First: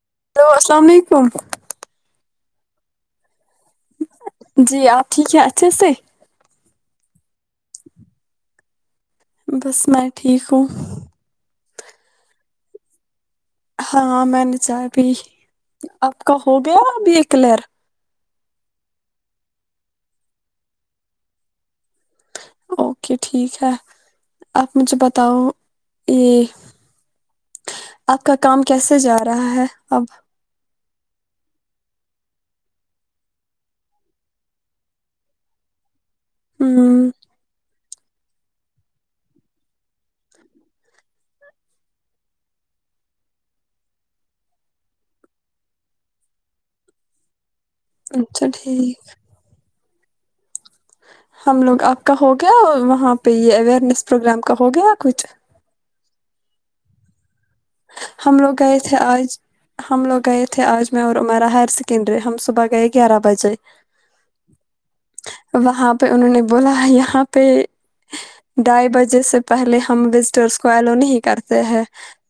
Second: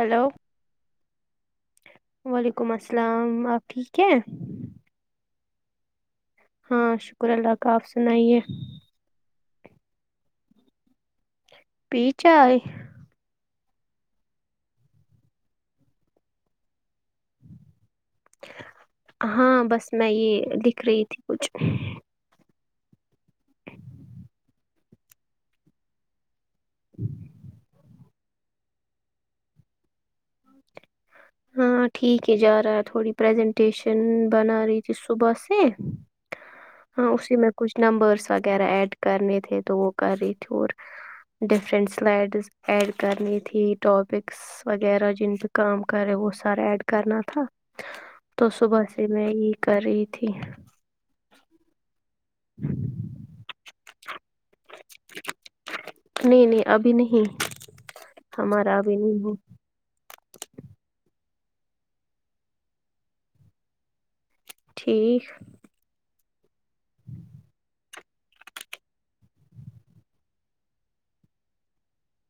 hello السلام علیکم وعلیکم السلام ٹھیک ہے جی آپ ٹھیک ہے چھسے [inaudible] ہاں شکر اللہ کا آپ سنائیے بس میں ٹھیک ہوں پی چائے ہاں میں نے چاہ ابھی آپ کا ہو گیا ابھی ایک لر ہاں بس میں یہ لکھ رہی تھی کچھ اوکے ٹھیک ہے آپ مجھے بتاؤ یہ ہ [inaudible] آپ کا کام کیسے جا رہا ہے اب ہاں ٹھیک ہے جا رہا ہے تھوڑی پرریزنٹیشن بنا رہی تھی صبح سے ہمم ہاں اسی میں کچھ نمبرس وغیرہ ایڈ کرنے تھے تو وہ کر رہی تھی اور ڈفرینٹ سلائڈس ایڈ کرنی تھی ٹاپکس وغیرہ جن پہ کام کرے وہ سر ایڈ کرنا تھا اچھا ٹھیک کری تھی ہم لوگ آپ کا ہو گیا وہاں پہ یہ اوئرنیس پروگرام ہو گیا کچھ نہیں نہیں ابھی نہیں ہم لوگ ہمارا گئے ابھی تھے نہیں ہو آج ہم لوگ گئے تھے آج میں اور ہمارا ہائر سیکنڈری ہم صبح گئے گیارہ بجے ٹھیک وہاں پہ انہوں نے بولا یہاں پہ ڈھائی بجے سے پہلے ہم وزٹرس کو ایلو نہیں کرتے ہیں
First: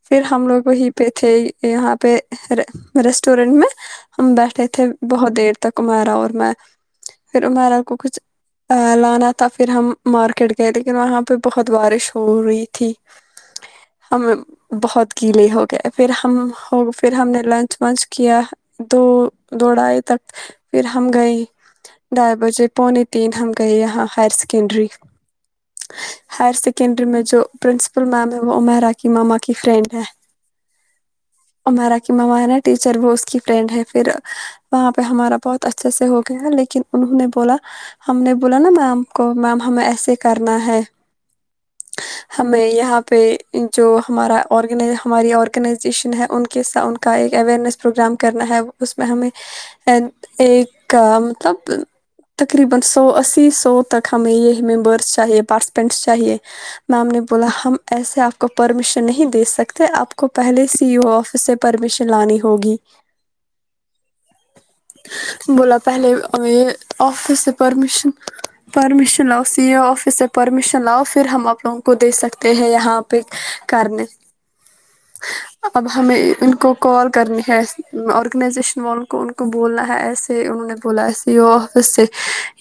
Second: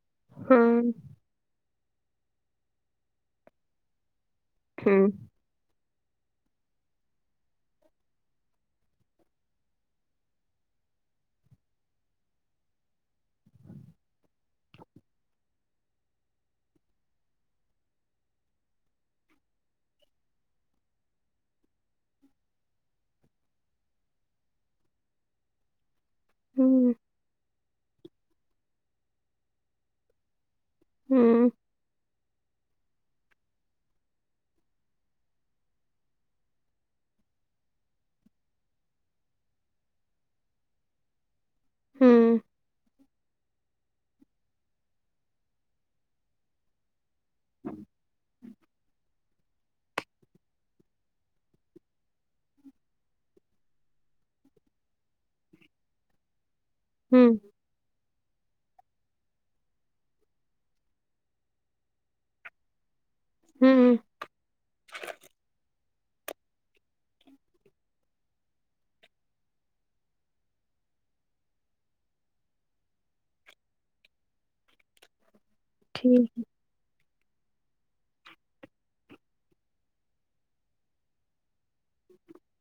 پھر ہم لوگ ہوں وہیں پہ تھے یہاں پہ ریسٹورینٹ میں ہم بیٹھے تھے ہوں بہت دیر تک عمیرا اور میں پھر امیرا کو کچھ لانا تھا پھر ہم مارکیٹ گئے لیکن وہاں پہ بہت بارش ہو رہی تھی ہم بہت گیلے ہو گئے پھر ہم پھر ہم نے لنچ ونچ کیا دو دوڑائے تک پھر ہم گئے ڈائی بجے پونے تین ہم گئے یہاں ہائر سکنڈری ہائر ہوں سیکنڈری میں جو پرنسپل میم ہے م راک کی مما [inaudible] کی فرینڈ ہے ہوں ہمارا کہماں مہاراج [unintelligible] ٹیچر وہ اس کی فرینڈ ہے پھر وہاں پہ ہمارا بہت اچھے سے ہو گیا لیکن انہوں نے بولا ہم نے بولا نا میم کو میم ہمیں ایسے کرنا ہے ہوں ہمیں یہاں پہ [unintelligible] چ [inaudible] ہمارا آ ہماری آرگنائزیشن ہے ان کے س ان کو کا ایک اوئرنیس پروگرام کرنا ہے اس میں ہمیں چا [unintelligible] میم نے ہوں بولا ہم ایسے کو پرمیشن [inaudible] نہیں دے سکتے آپ کو پہلے سی ای او آفس سے پرمیشن لانی ہوگی ہوں بولا [unintelligible] پہلے یہ آفس سے پرمیشن پرمیشن لاؤ سی اے آفس سے پرمیشن لاؤ پھر ہم اپ لوگوں کو دے سکتے ہیں یہاں پہ [unintelligible] کرنے [unintelligible] اب ہمیں ٹھیک ان کو کال کرنی ہے آرگنائزیشن والوں کو ان کو بولنا ہے ایسے انہوں نے بولا ایسے یو آفس سے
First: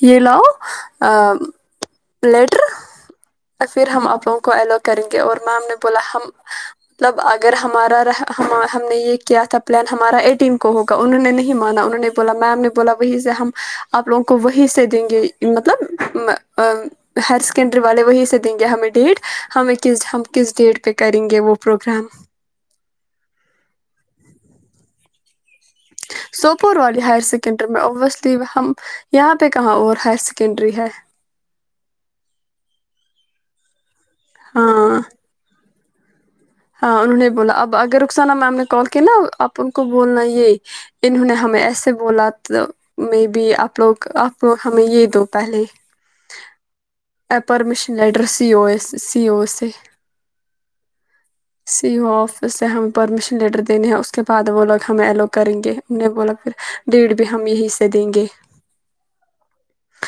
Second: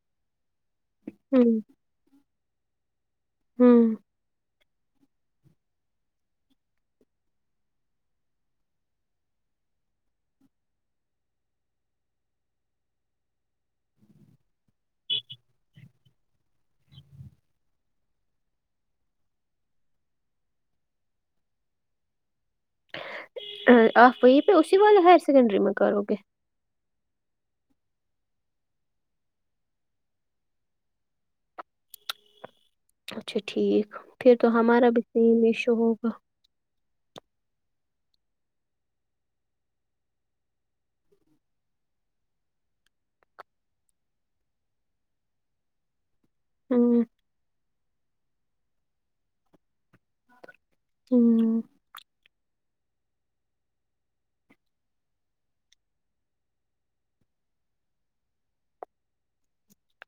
یہ لاؤ ہوں للیٹر [unintelligible] اور ہوں پھر ہم آپو کو الوٹ کریں گے اور میںی ہم نے کیال ہوگا انہوں نے نہیں ماناہوں ب می نے بو سے ہمپ لوگ کو وہ دیں گے ہر سڈ وہ دیں گے ہم ڈی ہم پہ کریں گے وہ پروگرام آف وہی پہ اسی والے ہائر سیکنڈری م میں کرو گے سوپ وال ہائی سیکنڈری میں ابویسلی ہم یہاں پہ کہاں اور ہائر سیکنڈری ہے اچھا ٹھیک پھر تو ہمارا ہاں بھیتنے ہی میشو ہو و [inaudible] ہاں انہوں نے بولا اب اگر رخسانہ میم نے کال کیا نا اپ ان کو بولنا یہی انہوں نے ہمیں ایسے بولا م بھی آپ لوگ آپ کو ہمیں یہ دو پہلے ہوں ا permission [inaudible] leader C O S C O ایسے ہوں سی وہ آفس [inaudible] ہمیں پرمیشن لیٹر دینے ہیں اس کے بعد وہ لوگ ہم ایلو کریں گے انہیں بولا پ ڈیٹ بھی ہم یہی سے دیں گے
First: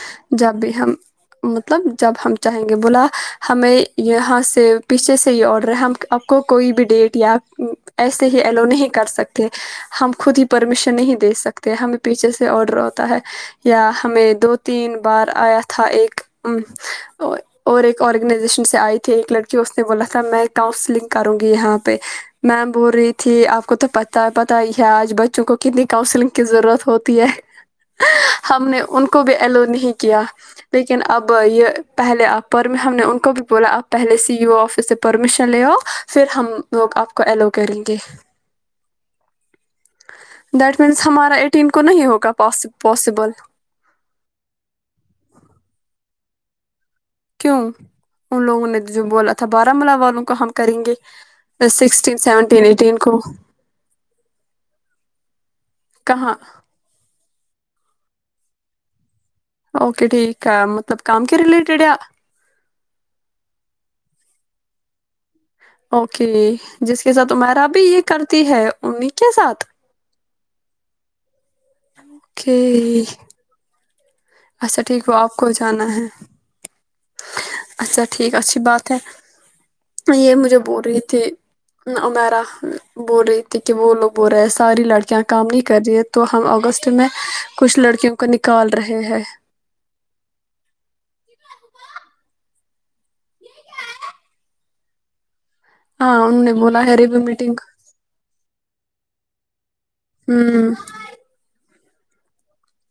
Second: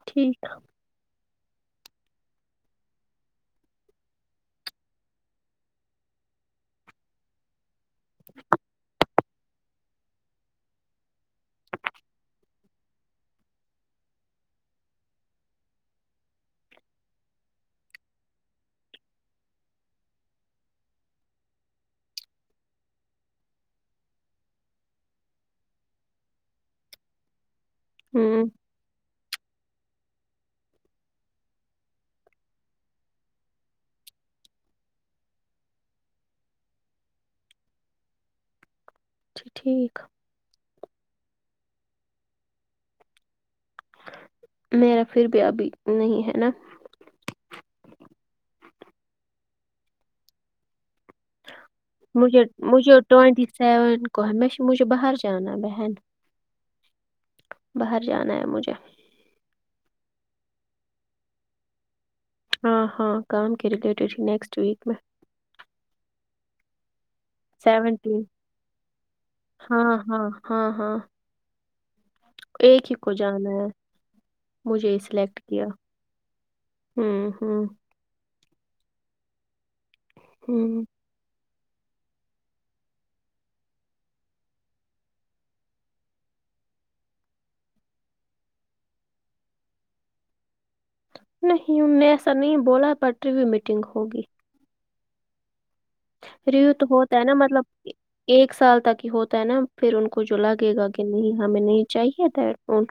ٹھیک جب بھی ہم [unintelligible] مطلب جب ہم چاہیں گے بولا ہمیں یہاں سے پیچھے سے یہ آڈر ہے ہم اب کو کوئی بھی ڈیٹ یا ایسے ہی ایلو نہیں کر سکتے ہم خود ہی پرمیشن نہیں دے سکتے ہمیں پیچھے سے آڈر ہوتا ہے یا ہمیں دو تین بار آیا تھا ایک اور ایک آرگنائزیشن سے آئی تھی ایک لڑکی اس نے بولا تھا میں کاؤنسلنگ کروں گی یہاں پہ میم بول رہی تھی آپ کو تو پتا پتا ہی ہے آج بچوں کو کتنی کاؤنسلنگ کی ضرورت ہوتی ہے ہوں ہم نے ان کو کو بھی ایلو نہیں کیا لیکن اب یہ پہلے آپ پر ہم نے ان کو بھی بولا آپ پہلے سی ا او آفس سے پرمیشن لےؤ پھر ہم لوگ آپ کو ایلو کریں گے ا ج ٹھیک دیٹ مینس ہمارا ایٹین کو نہیں ہوگا پاسبل میرا پھر بھی ابھی نہیں ہے نا کیوں ان لوگوں نے جو بولا تھا بارامولہ والوں کو ہم کریں گے سکسٹین مجھ سیونٹین مجھے ایٹین کو ٹونٹی سیون کو ہے میں مجھے باہر جانا بہن کہاں باہر جانا ہے مجھے اوکے ٹھیک ہے مطلب کام کے ریلیٹڈ ہے ہاں ہاں کام کے ریلیٹڈ ہی نیکسٹ ویک میں اوکے جیسے کیسا تمہارا بھی یہ سیونٹین کرتی ہے انیں کے ساتھ ہاں ہاں ہاں ہاں اوکے ایک ہی کو جانا ہے اچھا مجھے ٹھیک وہ آپ سلیکٹ کو کیا جانا ہے ہوں ہوں اچھا ٹھیک اچھا اچھی بات ہے یہ مجھے بول ہوں رہے تھھی امیرا بول رہی تھی کہ وہ لوگ بول رہے ہیں ساری لڑکیاں کام نہیں کر رہی ہے تو ہم اگست میں کچھ لڑکیوں کو نکال رہے ہیں [inaudible] نہیں میں ایسا نہیں بولا پ [unintelligible] رویو میٹنگ ہوگی ہاں انہوں نے ریو بولا تو ہوتا ریویو ہے نا میٹنگ مطلب ایک سال تک کہ ہوتا ہے نا پھر ان کو جو ہوں لگے گا کہ نہیں ہمیں نہیں چاہیے تھا ہیڈ فون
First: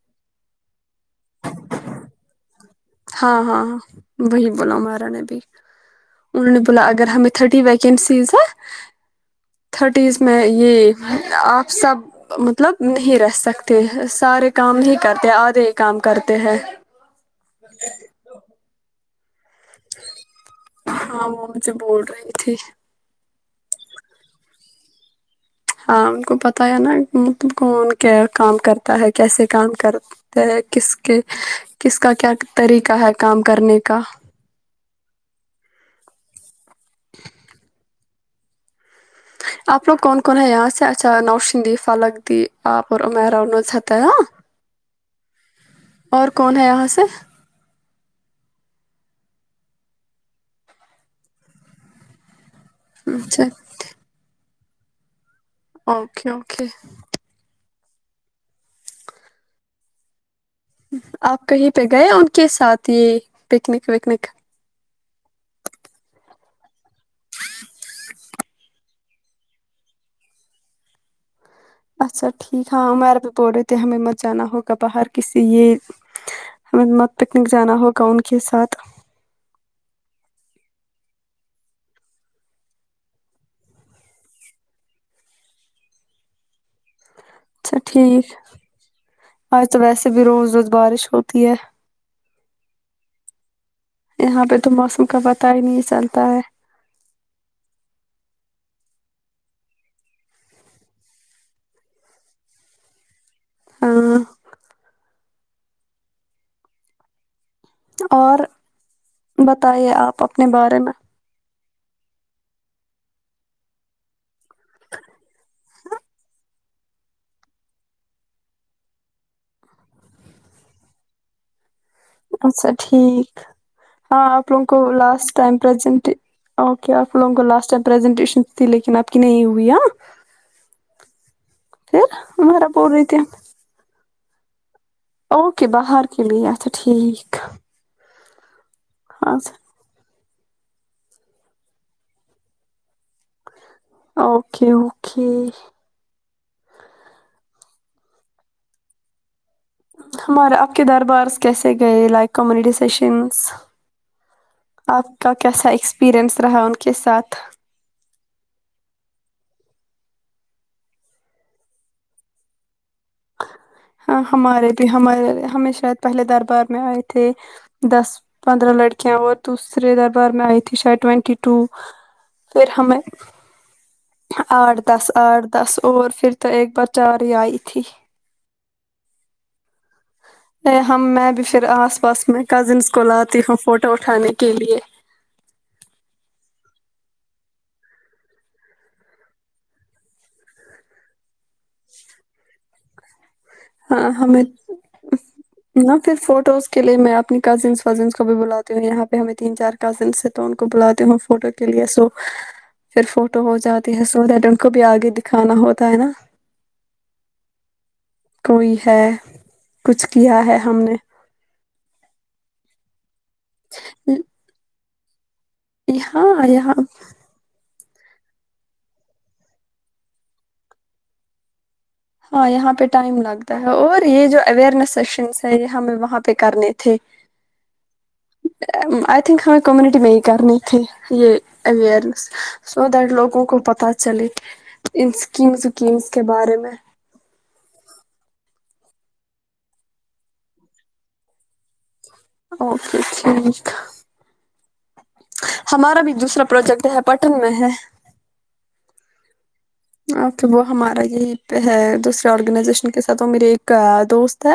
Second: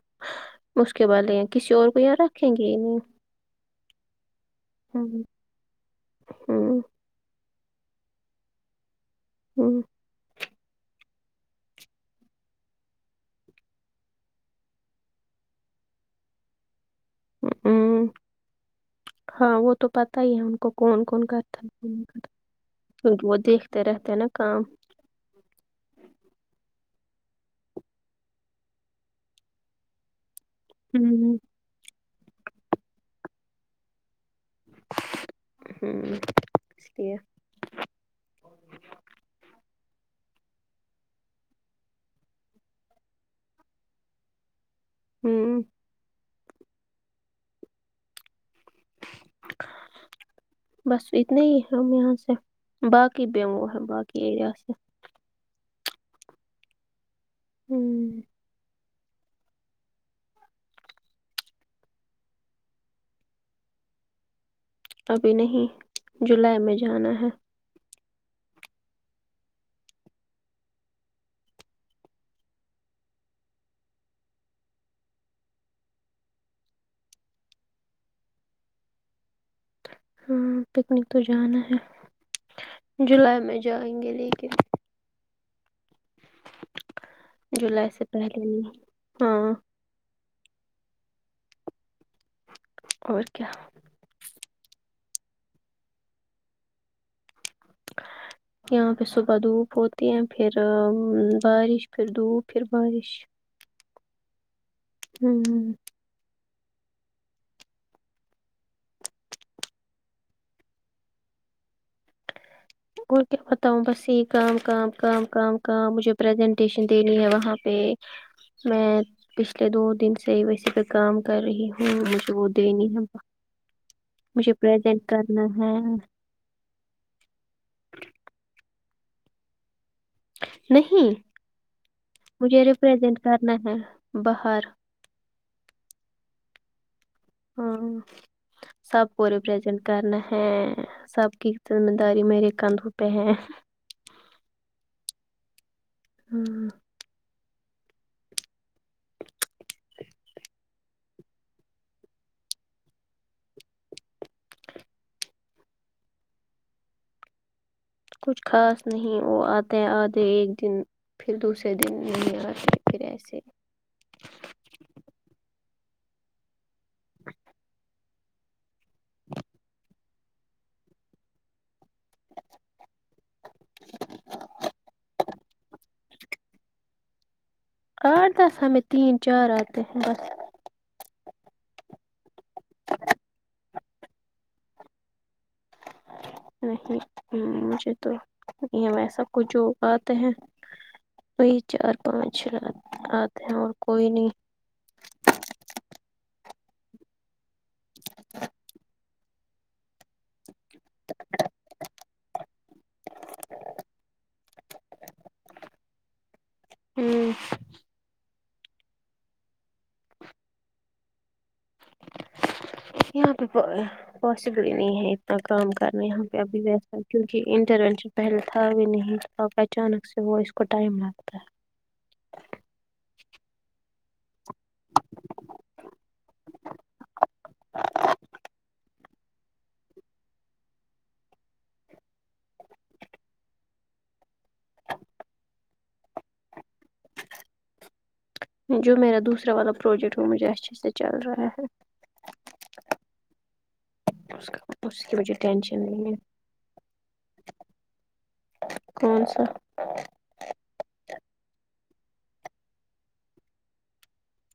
اس کے والے کسی اور کو یہاں رکھ ہاں ہاں ہاں وہی بولا ہمارا نے ہوں بھی انہوں نے ہوں بولا اگر ہمیں تھرٹی و کم سزہ ہوں تھرٹیز میچ یہ آپ سب مطلب نہیں رہ سکتے سارے کام نہیں کرتے آدھے ہی کام کرتے ہیں اوں ہاں وہ تو پتا ہی ہے ان کو کون کون ہاں وہ کرتا مجھے بول رہی تھی کیہ وہ دیکھتے رہتے ہیں نا کام ہاں ان کو پتا ہے نا مطلب کون کیا کام کرتا ہے کیسے کام کر کہ کس کے ہوں کس کا کیا طریقہ ہے کام کرنے کا ہوں اس لیے آپ لوگ کون کون ہیں یہاں سے اچھا نوشند فلک دی آپ اور امیرا نوزتا ہاں ہوں اور کون ہے یہاں سے بس اتنا ہی ہیں ہم یہاں سے باقی اچھا بیموں بای ایرییا سے اوکے اوکے ہوں آپ کہیں پہ گئے ان کے ساتھ یہ پکنک وکنک ابھی نہیں جولائی میں جانا ہے اچ اچھا ٹھیک ہاں عمیر بھیہ بول رہے تھے ہمیں مت جانا ہوگا باہر کسی یہ ہمیں مت پکنک جانا ہوگا ان کے ساتھ ہاں پکنک تو جانا ہے جولائی میں جائیں گے لیکن اچھا جولائی سے ٹھیک ہے پہلے نہیں ہاں آج تو ویسے بھی روز روز بارش ہوتی ہے اور کیا یہاں پہ تو موسم کا پتا ہی نہیں چلتا ہے یہاں پہ صبح دھوپ ہوتی ہے پھر بارش پھر دھوپ پھر بارش ہاں ہ اور بتائیے آپ اپنے بارے میں اور کیا بتاؤوں بس یہ کام کام کام کام کام مجھے پرزنٹیشن دینی ہے وہاں پہ میں پچھلے دو دن سے ہی ویسے پہ کام کر رہی ہوں مجھے وہ اچھا دینی ہے ٹھیک ہاں آپ مجھے لوگوں کو پریزنٹ لاسٹ کرنا ٹائم ہے پرزنٹ اوکے آپ لوگوں کو لاسٹ اچھ پرریزنٹیشن تھی لیکن اب کی نہیں ہوئیاں نہیں پھر مجھے ہمارا بول رہی تھی ریپریزینٹ کرنا ہے باہر اوکے بہر کے لی اچھا ٹھیک ہاں سب کو اچھا ریپرزینٹ کرنا ہے ہے سب کی ذمہ داری میرے کندوں پہ ہے اوکے اوکے ہاں ہمارے آپ کے دربار کیسے گئے لائک کمیونٹی سشنس آپ کا کیسا ایکسپریئنس رہا ان کے ساتھ کچھ خاص نہیں وہ آتے آدھے ایک دن پھر دوسرے دن نہیں آتے پھر ایسے ہاں ہمارے بھی ہمارے ہمیشہ شاید پہلے دربار میں آئے تھے دس پندرہ لڑکے کیا وہ دوسرے د بار میں آئی تھی شاید ٹوینٹی ٹو پھر ہمیں آٹھ دس آٹھ دس اور پھر تو ایک بار چار ہی آئی تھی آڈ توس میں تین چار آتےے بس ب پھر آس پاس میں کزنس کو لاتی ہوں فوٹو اٹھانے کے لیے نہیں مجھے تو یہ ایسا کچھ ہوگاتتے ہیں وہ چار پانچ چ رات [inaudible] ہاں ہمیں نہ پھر فوٹوز کے لیے میں اپنی کزنس وزنس کو بھی بلاتی ہوں یہاں پہ ہمیں تین چار کزنسے تو ان کو کو بلاتے ہوں فوٹو کے لیے سو پھر فوٹو ہو جاتی ہے سو اس کو بھی آگے دکھانا ہوتا ہے نا [inaudible] کوئی ہے کچھ کیا ہے ہم نے یہاں پہ پس گ جی کام کرنا یہاں پہ ابھی وس ہے کیک انٹر پہلتا بھی نہیں تھا اچانک سے وہ اس کو ٹائم لگتا ہے ہاں یہاں پہ ٹائم لگتا ہے اور یہ جو اوئرنیس سیشنس ہے یہ ہمیں وہاں پہ کرنے تھے آئی تھنک ہمیں کمیونٹی میں ہی کرنے تھے یہ اوئرنیس سو دیٹ لوگوں کو پت چلے ان اسکیم وکیمس کے بارے میں جو میرا دوسرا والا پروجیکٹ وہ مجھے اچھے سے چل رہا ہے اوکےٹھیک [inaudible] ٹینشن ہمارا نہیں بھی ہے دوسرا پروجیکٹ ہے پٹن میں ہے کون سا اک وہ ہمارا یہی ہے دوسرے آرگنائزیشن کے ساتھ وہ میرے ایک دوست ہے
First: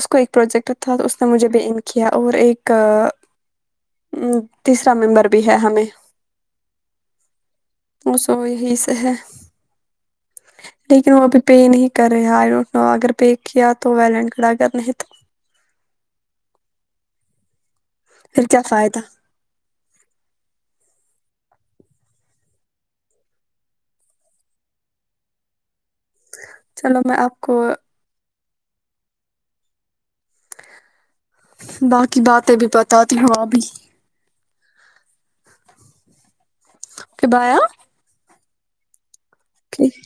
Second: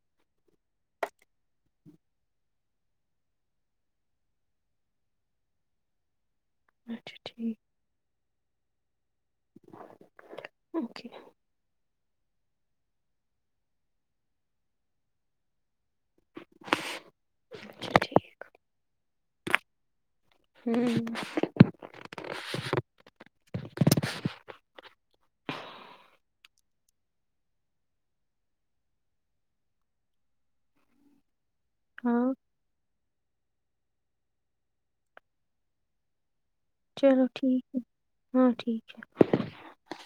اس کو ایک پروجیکٹ تھا اس نے مجھے بھی ان کیا اور ایک تیسرا ممبر بھی ہے ہمیں اچھا ٹھیک تو ہی سے ہے اوکے لیکن وہ ابھی پے نہیں کرے نو اگر پے کیا تو ویلین اگر نہیں تو اچھا ٹھیک پھر کیا فائدہ ہوں چلو میں آپ کو باقی ہاں باتیں بھی بت ابی چلو ٹھیک ہے ہاں ٹھیک ہے جھ